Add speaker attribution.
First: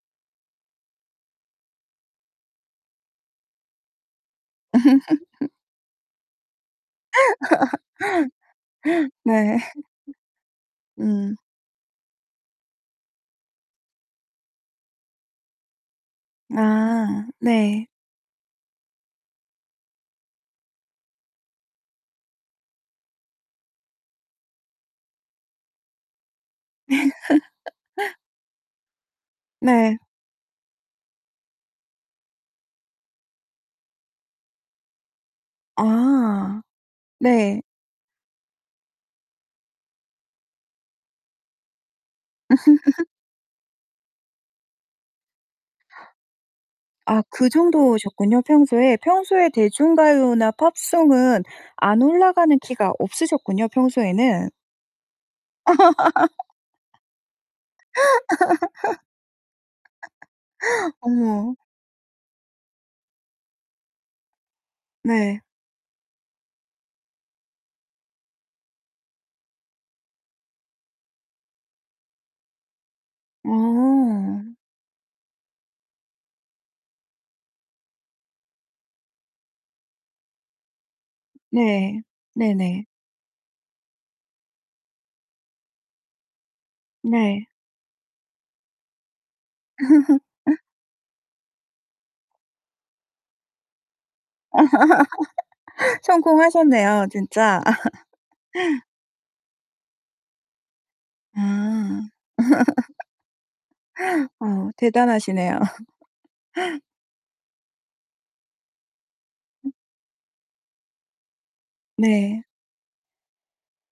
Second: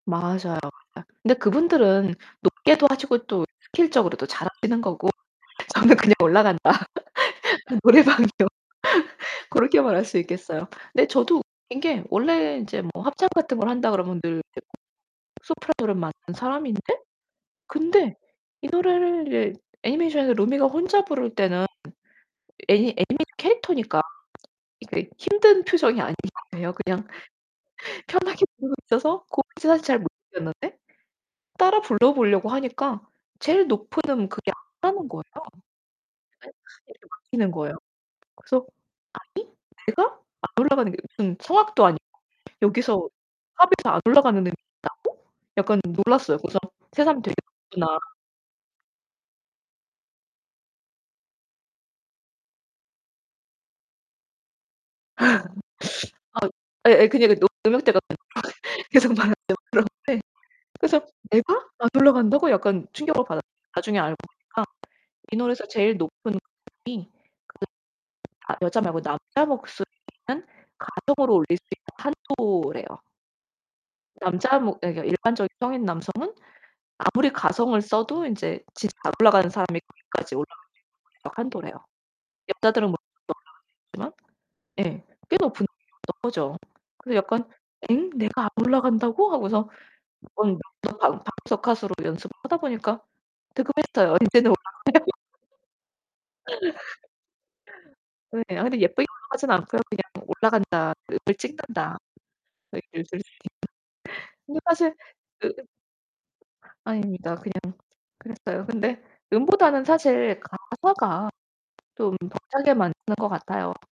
Speaker 1: 맞아요. 아 근데 그분들은 높게도 하시고 또 스킬적으로도 잘하시는 거고 저는 그냥 올라간다. 노래방이요.
Speaker 2: 네.
Speaker 1: 고렇게 말할 수 있겠어요. 근데
Speaker 2: 음.
Speaker 1: 저도 웃긴 게 원래 인제 뭐 합창 같은 걸 한다 그러면 늘 이제 소프라노를 맡는 사람인데
Speaker 2: 아 네.
Speaker 1: 근데 이 노래를 애니메이션에서 루미가 혼자 부를 때는 애니 애니메이션 캐릭터니까 이게 힘든 표정이 아니에요. 그냥 편하게 부르고 있어서 고음을 사실
Speaker 2: 네.
Speaker 1: 잘 못 느꼈는데 따라 불러보려고 하니까 제일 높은 음 그게 안 하는 거예요.
Speaker 2: 아.
Speaker 1: [unintelligible] 막히는
Speaker 2: 네.
Speaker 1: 거예요. 그래서 '아니 내가 안 올라가는 게 무슨 성악도 아니고 여기서 팝에서 안 올라가는 음이 있다고?' 약간 놀랐어요. 그래서 새삼
Speaker 2: 아
Speaker 1: '되게
Speaker 2: 그
Speaker 1: 높구나.'
Speaker 2: 정도셨군요, 평소에. 평소에 대중가요나 팝송은 안 올라가는 키가 없으셨군요, 평소에는.
Speaker 1: 아 예예 그냥 이게 높 음역대가 계속 막 이렇게 올라가는데 그래서
Speaker 2: 어머.
Speaker 1: '내가? 안 올라간다고?' 약간 충격을 받았어요. 나중에 알고 보니까 이
Speaker 2: 네.
Speaker 1: 노래에서 제일 높은 음이 그 나 여자 말고 남자 목소리는 가성으로 올릴 수 있는 한도래요.
Speaker 2: 어.
Speaker 1: 남자 뭐 이 그러니까 일반적인 성인 남성은 아무리 가성을 써도 인제 진짜 안 올라가는 사람이 거기까지 올라갈 수 있는 [unintelligible] 한도래요.
Speaker 2: 네 네네.
Speaker 1: 여자들은 물론 올라갈 수 있지만 예 꽤 높은 음이었던 거죠. 그래서
Speaker 2: 네.
Speaker 1: 약간 '엥? 내가 안 올라간다고?' 하고서 몇 번 [unintelligible] 방구석 가수로 연습을 하다 보니까 득음했어요. 인제는 올라가요.
Speaker 2: 성공하셨네요, 진짜.
Speaker 1: 네, 아 근데 예쁘게 올라가진 않고요 '그냥 올라간다. 그 음을 찍는다.'
Speaker 2: 아.
Speaker 1: [unintelligible] 근데
Speaker 2: 어
Speaker 1: 사실 그
Speaker 2: 대단하시네요.
Speaker 1: 아닙니다. 그냥 그랬어요. 근데
Speaker 2: 음.
Speaker 1: 음보다는 사실 가사가 좀
Speaker 2: 네.
Speaker 1: 벅차게 만드는 것 같아요.